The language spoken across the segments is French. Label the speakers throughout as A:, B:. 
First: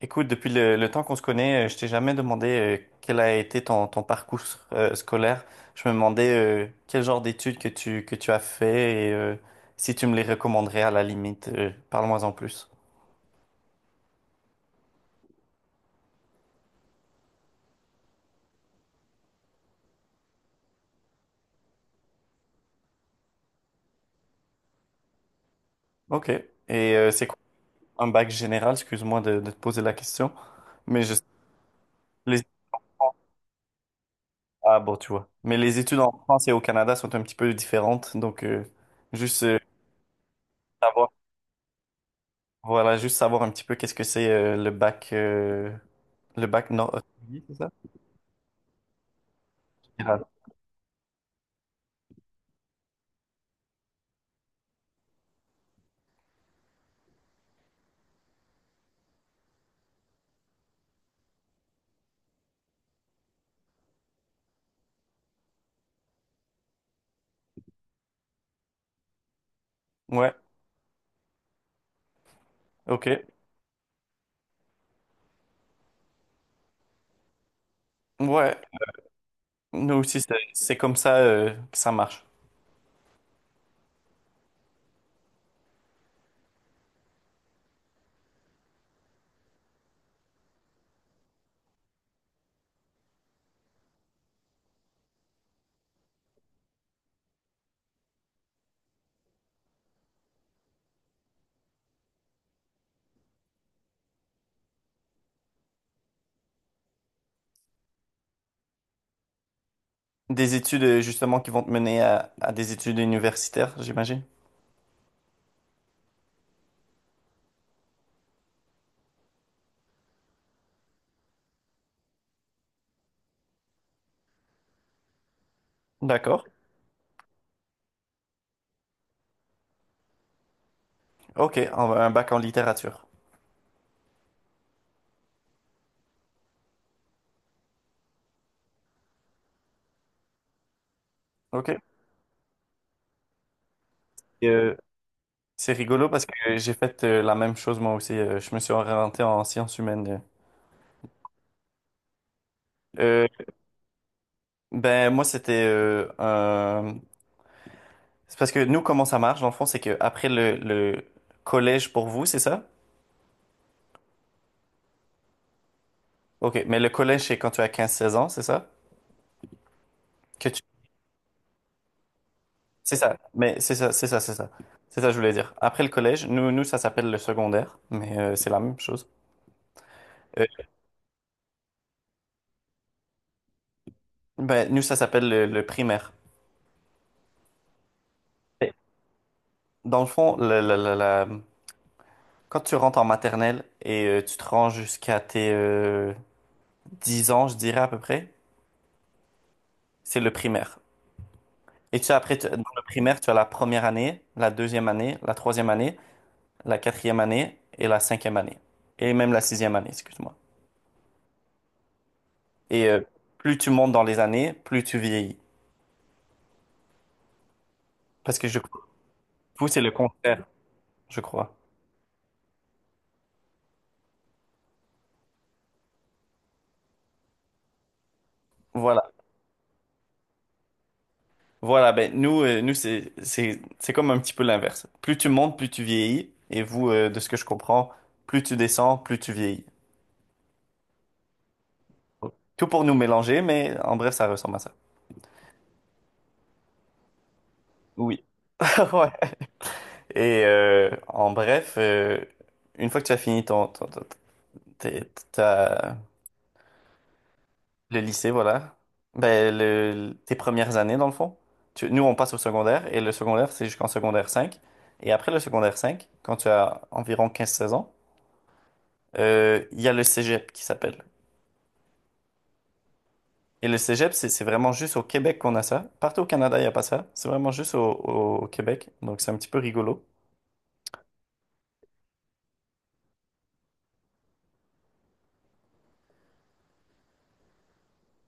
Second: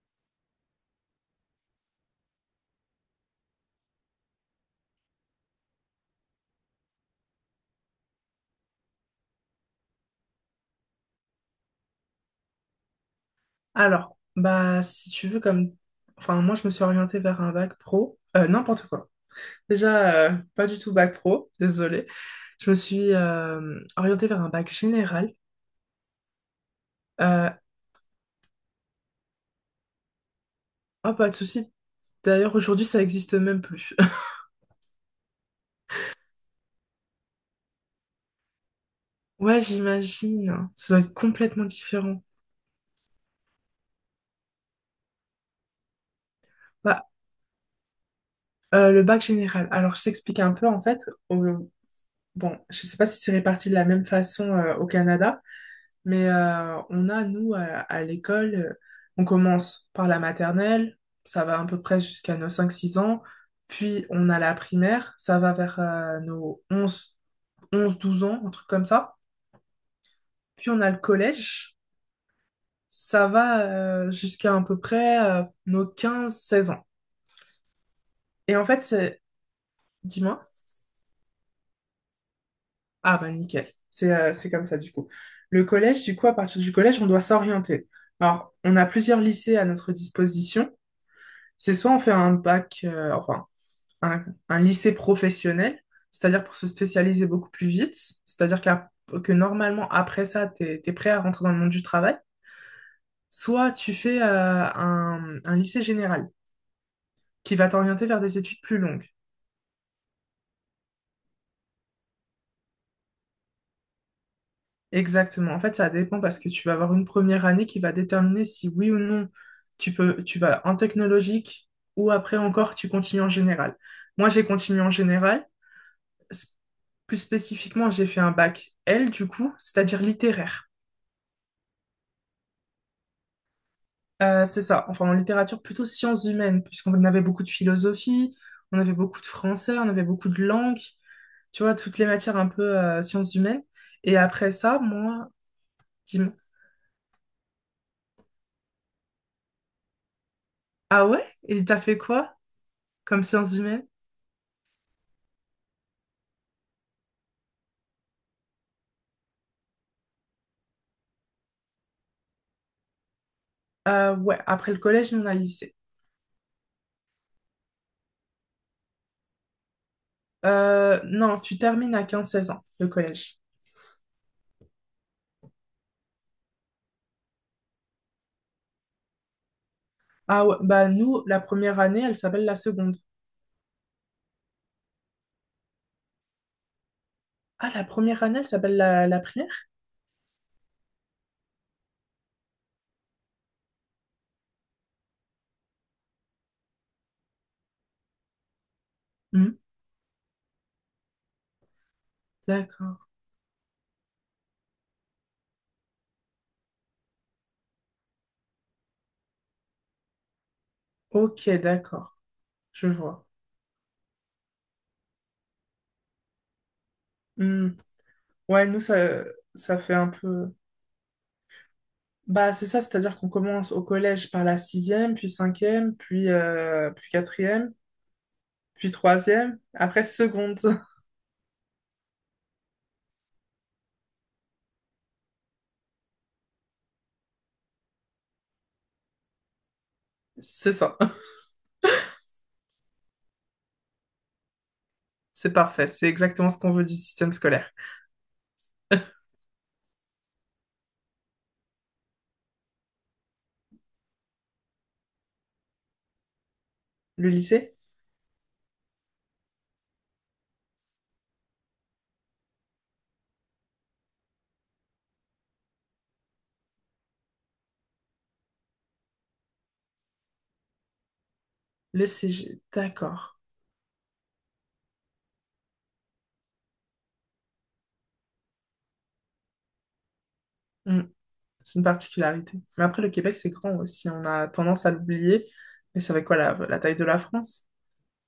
A: Écoute, depuis le temps qu'on se connaît, je t'ai jamais demandé quel a été ton parcours scolaire. Je me demandais quel genre d'études que tu as fait et si tu me les recommanderais à la limite. Parle-moi en plus.
B: Alors, bah, si tu veux, comme. Enfin, moi, je me suis orientée vers un bac pro. N'importe quoi. Déjà, pas du tout bac pro, désolée. Je me suis orientée vers un bac général.
A: Ok. Et c'est quoi
B: Euh,
A: un bac général? Excuse-moi de te poser la question, mais je
B: oh, pas de souci.
A: les
B: D'ailleurs, aujourd'hui, ça existe même plus.
A: ah bon, tu vois. Mais les études en France et au Canada sont un petit peu différentes, donc juste
B: Ouais, j'imagine. Ça doit
A: savoir,
B: être complètement différent.
A: voilà, juste savoir un petit peu qu'est-ce que c'est le bac nord.
B: Bah,
A: Oui, c'est ça?
B: euh, le bac général. Alors, je t'explique un peu, en fait. au- Bon, je sais pas si c'est réparti de la même façon au Canada. Mais on a, nous, à l'école, on commence par la maternelle. Ça va à peu près jusqu'à nos 5 6 ans, puis on a la primaire, ça va vers nos onze douze ans, un truc comme ça.
A: Ouais,
B: Puis on a le collège,
A: ok.
B: ça va jusqu'à à peu près nos 15 16 ans.
A: Ouais,
B: Et en fait, c'est...
A: nous aussi, c'est
B: Dis-moi.
A: comme ça que ça marche.
B: Ah bah nickel, c'est comme ça du coup. À partir du collège, on doit s'orienter. Alors, on a plusieurs lycées à notre disposition. C'est soit on fait un bac, un, un lycée professionnel, c'est-à-dire pour se spécialiser beaucoup plus vite, c'est-à-dire qu'à- que normalement, après ça, tu es, prêt à rentrer dans le monde du travail, soit tu fais un lycée général qui va t'orienter vers des études plus longues.
A: Des études, justement, qui vont te mener à des études universitaires, j'imagine.
B: Exactement. En fait, ça dépend parce que tu vas avoir une première année qui va déterminer si oui ou non tu vas en technologique ou après encore tu continues en général. Moi, j'ai continué en général.
A: D'accord.
B: s- Plus spécifiquement, j'ai fait un bac L, du coup, c'est-à-dire littéraire.
A: Ok, un bac en littérature.
B: C'est ça, enfin en littérature plutôt sciences humaines, puisqu'on avait beaucoup de philosophie, on avait beaucoup de français, on avait beaucoup de langues, tu
A: Ok.
B: vois, toutes les matières un peu sciences humaines. Et
A: Et,
B: après ça, moi,
A: c'est rigolo parce que
B: dis-moi,
A: j'ai fait la même chose moi aussi. Je me suis orienté en sciences humaines.
B: ah ouais? Et t'as fait quoi comme
A: Euh,
B: sciences humaines?
A: ben, moi, c'était C'est parce que nous, comment ça marche, dans le fond, c'est que après le collège pour vous, c'est ça?
B: Ouais, après le collège, nous, on a le lycée.
A: Ok, mais le collège, c'est quand tu as 15 16 ans, c'est ça? Que tu
B: Non, tu termines à 15 16 ans, le
A: C'est ça,
B: collège.
A: mais c'est ça. C'est ça que je voulais dire. Après le collège, nous ça s'appelle le secondaire, mais c'est la même chose. Euh,
B: Ah ouais, bah nous, la première année, elle s'appelle la seconde.
A: ben, nous, ça s'appelle le primaire.
B: Ah, la première année, elle
A: Et
B: s'appelle la primaire?
A: dans le fond, quand tu rentres en maternelle et tu te rends jusqu'à tes 10 ans, je dirais à peu près,
B: Hmm.
A: c'est le primaire. Et tu sais, après, dans le
B: D'accord.
A: primaire, tu as la première année, la deuxième année, la troisième année, la quatrième année et la cinquième année. Et même la sixième année, excuse-moi.
B: Ok, d'accord.
A: Et
B: Je vois.
A: plus tu montes dans les années, plus tu vieillis.
B: Hmm.
A: Parce que je
B: Ouais, nous,
A: Vous,
B: ça
A: c'est le
B: fait un
A: contraire,
B: peu...
A: je crois.
B: Bah, c'est ça, c'est-à-dire qu'on commence au collège par la sixième, puis cinquième, puis quatrième, puis
A: Voilà.
B: troisième, après seconde.
A: Voilà, ben nous, nous c'est comme un petit peu l'inverse. Plus tu montes, plus tu vieillis. Et vous, de ce que je comprends, plus tu descends, plus tu vieillis.
B: C'est ça.
A: Tout pour nous mélanger, mais en bref, ça ressemble à ça.
B: C'est parfait. C'est exactement ce qu'on veut du système scolaire.
A: Oui. Ouais. Et en bref, une fois que tu as fini tes- ta-
B: Le lycée?
A: Le lycée, voilà. Ben, le, tes premières années, dans le fond. Nous, on passe au secondaire, et le secondaire, c'est jusqu'en secondaire cinq. Et après le secondaire cinq, quand tu as environ 15 16 ans, il y a le cégep qui s'appelle.
B: Le CG. D'accord.
A: Et le cégep, c'est vraiment juste au Québec qu'on a ça. Partout au Canada, il n'y a pas ça. C'est vraiment juste au Québec. Donc, c'est un petit peu rigolo.
B: Hmm. C'est une particularité. Mais après, le Québec, c'est grand aussi. On a tendance à l'oublier. Mais c'est avec quoi la taille de la France?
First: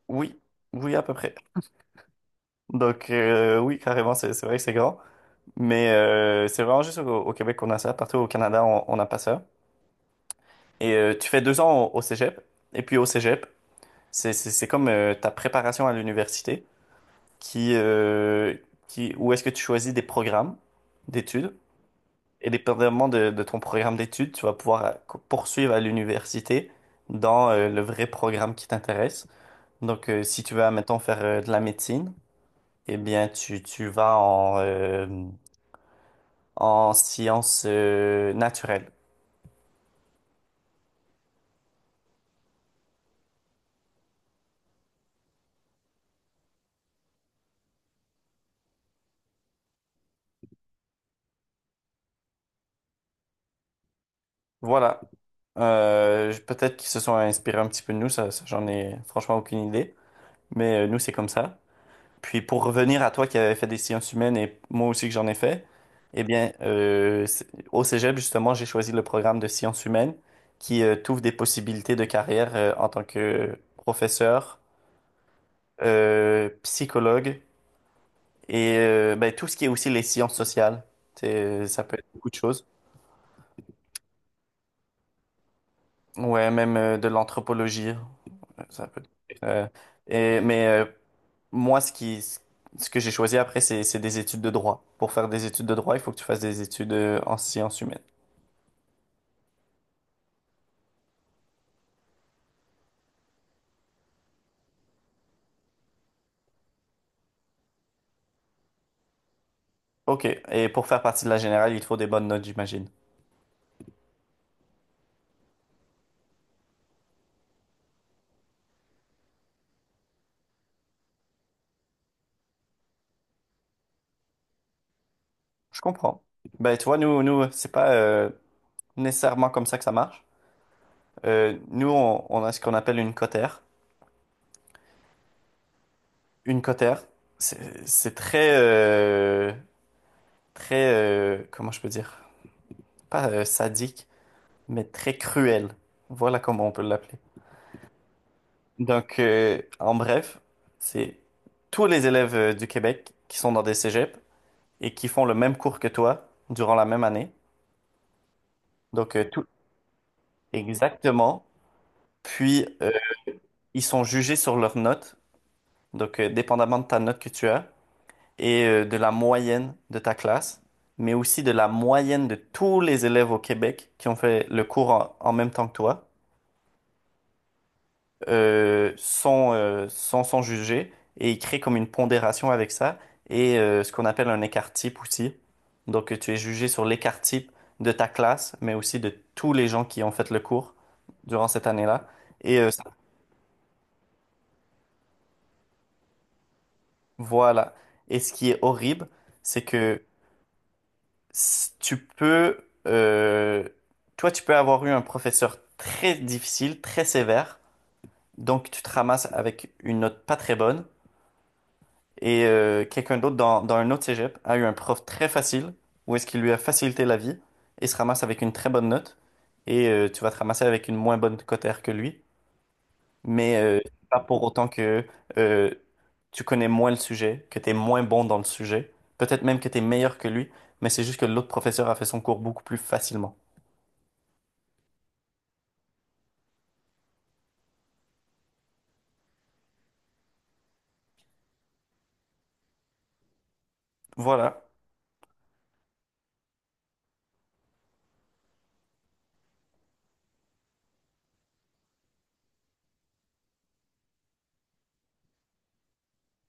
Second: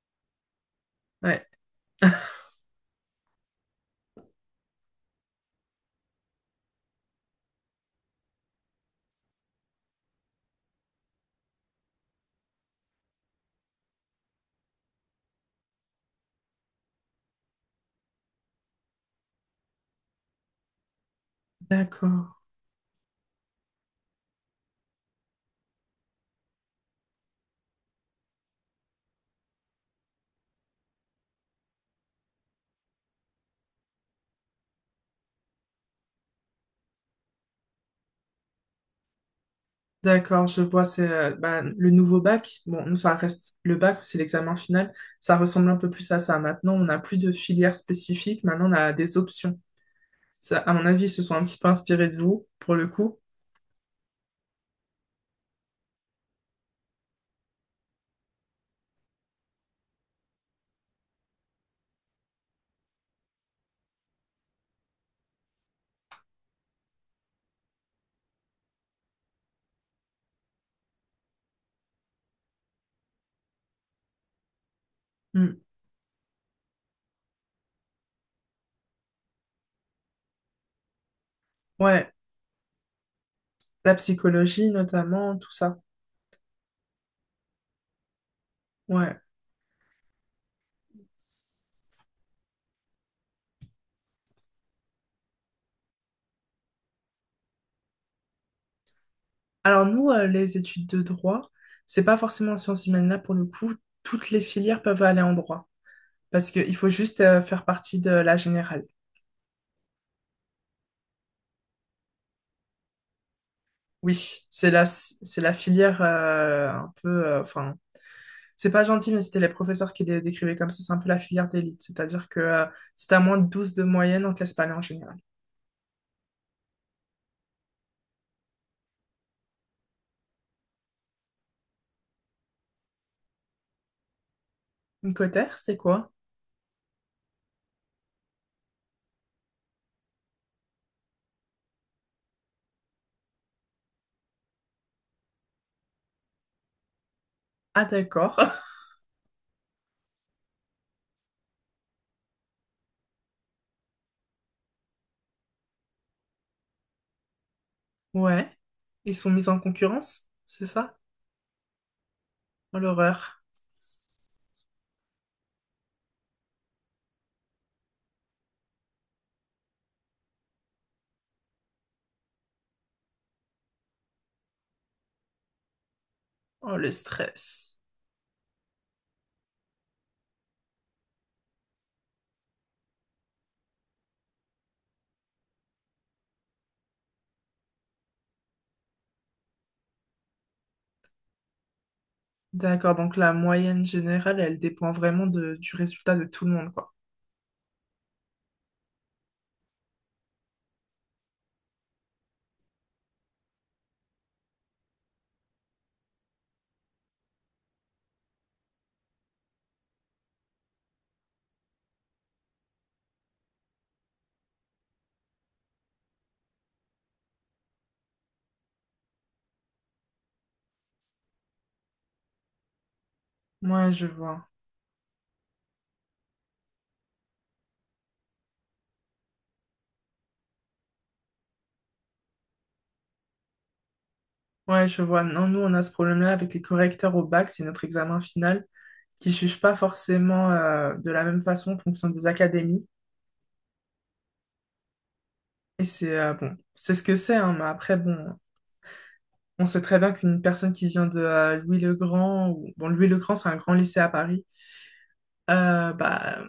A: Oui, oui, à peu près.
B: Ouais.
A: Donc, oui, carrément, c'est vrai que c'est grand. Mais c'est vraiment juste au Québec qu'on a ça. Partout au Canada, on n'a pas ça. Et tu fais 2 ans au cégep. Et puis au cégep, c'est comme ta préparation à l'université qui, euh, où est-ce que tu choisis des programmes d'études.
B: D'accord.
A: Et dépendamment de ton programme d'études, tu vas pouvoir poursuivre à l'université dans le vrai programme qui t'intéresse. Donc, si tu veux, admettons, faire de la médecine, eh bien, tu vas en, en sciences naturelles.
B: D'accord, je vois, c'est le nouveau bac. Bon, nous, ça reste le bac, c'est l'examen final. Ça ressemble un peu plus à ça. Maintenant, on n'a plus de filière spécifique. Maintenant, on a des options. Ça, à mon avis, ils se sont un petit peu inspirés de vous, pour le coup.
A: Voilà. Peut-être qu'ils se sont inspirés un petit peu de nous, j'en ai franchement aucune idée. Mais nous, c'est comme ça. Puis pour revenir à toi qui avais fait des sciences humaines et moi aussi que j'en ai fait, eh bien, au Cégep, justement, j'ai choisi le programme de sciences humaines qui t'ouvre des possibilités de carrière en tant que professeur,
B: Hmm.
A: psychologue et ben, tout ce qui est aussi les sciences sociales. Ça peut être
B: Ouais,
A: beaucoup de choses.
B: la psychologie notamment, tout ça.
A: Ouais, même de l'anthropologie. Ça peut...
B: Ouais.
A: Euh, et- mais euh, Moi, ce que j'ai choisi après, c'est des études de droit. Pour faire des études de droit, il faut que tu fasses des études en sciences humaines.
B: Alors, nous, les études de droit, c'est pas forcément en sciences humaines là, pour le coup. Toutes les filières peuvent aller en droit parce qu'il faut juste faire partie de la générale.
A: Ok, et pour faire partie de la générale, il te faut des bonnes notes, j'imagine.
B: Oui, c'est la filière un peu. C'est pas gentil, mais c'était les professeurs qui décrivaient comme ça. C'est un peu la filière d'élite. C'est-à-dire que Si t'as moins de 12 de moyenne, on te laisse pas aller en général.
A: Je comprends. Ben, tu vois, nous, c'est pas nécessairement comme ça que ça marche. Nous, on a ce qu'on appelle une cotère.
B: Une cotère, c'est quoi?
A: Une cotère, c'est très, très, comment je peux dire? Pas sadique, mais très cruel. Voilà comment on peut l'appeler.
B: Ah, d'accord.
A: Donc, en bref, c'est tous les élèves du Québec qui sont dans des cégeps et qui font le même cours que toi durant la même année.
B: Ouais.
A: Donc,
B: Ils sont
A: tout
B: mis en concurrence, c'est ça?
A: exactement. Puis,
B: Oh, l'horreur.
A: ils sont jugés sur leurs notes. Donc, dépendamment de ta note que tu as et de la moyenne de ta classe, mais aussi de la moyenne de tous les élèves au Québec qui ont fait le cours en en même temps que toi.
B: Oh, le stress.
A: Sans, sans s'en juger, et il crée comme une pondération avec ça et ce qu'on appelle un écart-type aussi. Donc tu es jugé sur l'écart-type de ta classe, mais aussi de tous les gens qui ont fait le cours durant cette année-là. Et euh, ça-
B: D'accord, donc la moyenne générale, elle dépend vraiment du résultat de tout le monde, quoi.
A: voilà. Et ce qui est horrible, c'est que tu peux, toi, tu peux avoir eu un professeur très difficile, très sévère, donc tu te ramasses avec une note pas très bonne. Et quelqu'un d'autre dans un autre cégep a eu un prof très facile, où est-ce qu'il lui a facilité la vie et se ramasse avec une très bonne note. Et tu vas te ramasser avec une moins bonne cotère que lui. Mais
B: Ouais, je
A: c'est pas pour
B: vois.
A: autant que euh, tu connais moins le sujet, que tu es moins bon dans le sujet. Peut-être même que tu es meilleur que lui, mais c'est juste que l'autre professeur a fait son cours beaucoup plus facilement.
B: Ouais, je vois. Non, nous, on a ce problème-là avec les correcteurs au bac, c'est notre examen final, qui ne juge pas forcément de la même façon en fonction des académies.
A: Voilà,
B: Et c'est bon, c'est ce que c'est, hein, mais après, bon, on sait très bien qu'une personne qui vient de Louis-le-Grand, ou bon, Louis-le-Grand, c'est un grand lycée à Paris, bah,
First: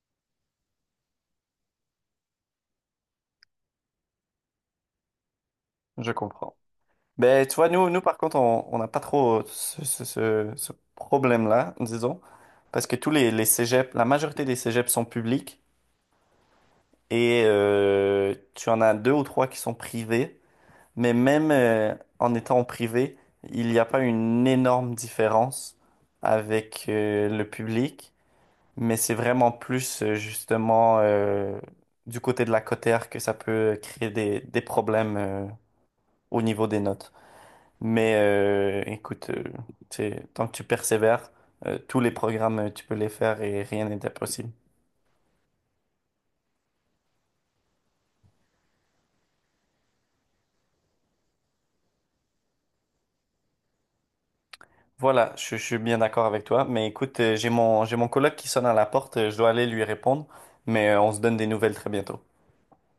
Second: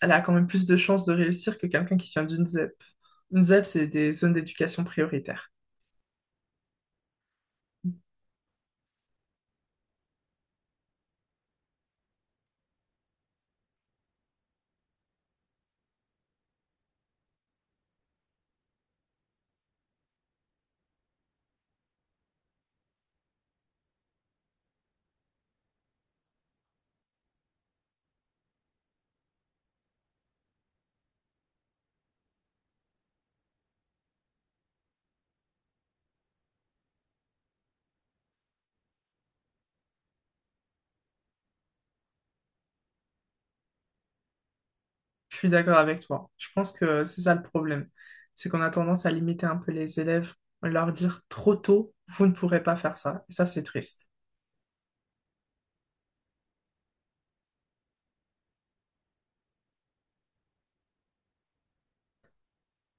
B: elle a quand même plus de chances de réussir que quelqu'un qui vient d'une ZEP. Une ZEP, c'est des zones d'éducation prioritaire.
A: je comprends. Ben, tu vois, nous par contre, on n'a pas trop ce, ce problème-là, disons, parce que les cégeps, la majorité des cégeps sont publics et tu en as deux ou trois qui sont privés, mais même en étant privé, il n'y a pas une énorme différence avec le public, mais c'est vraiment plus justement du côté de la cotère que ça peut créer des problèmes au niveau des notes. Mais écoute, tant que tu persévères, tous les programmes, tu peux les faire et rien n'est impossible.
B: Je suis d'accord avec toi. Je pense que c'est ça le problème. C'est qu'on a tendance à limiter un peu les élèves, à leur dire trop tôt, vous ne pourrez pas faire ça. Et ça, c'est triste.
A: Voilà, je suis bien d'accord avec toi. Mais écoute, j'ai mon coloc qui sonne à la porte, je dois aller lui répondre, mais on se donne des nouvelles très bientôt.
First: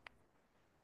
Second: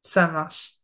B: Ça marche.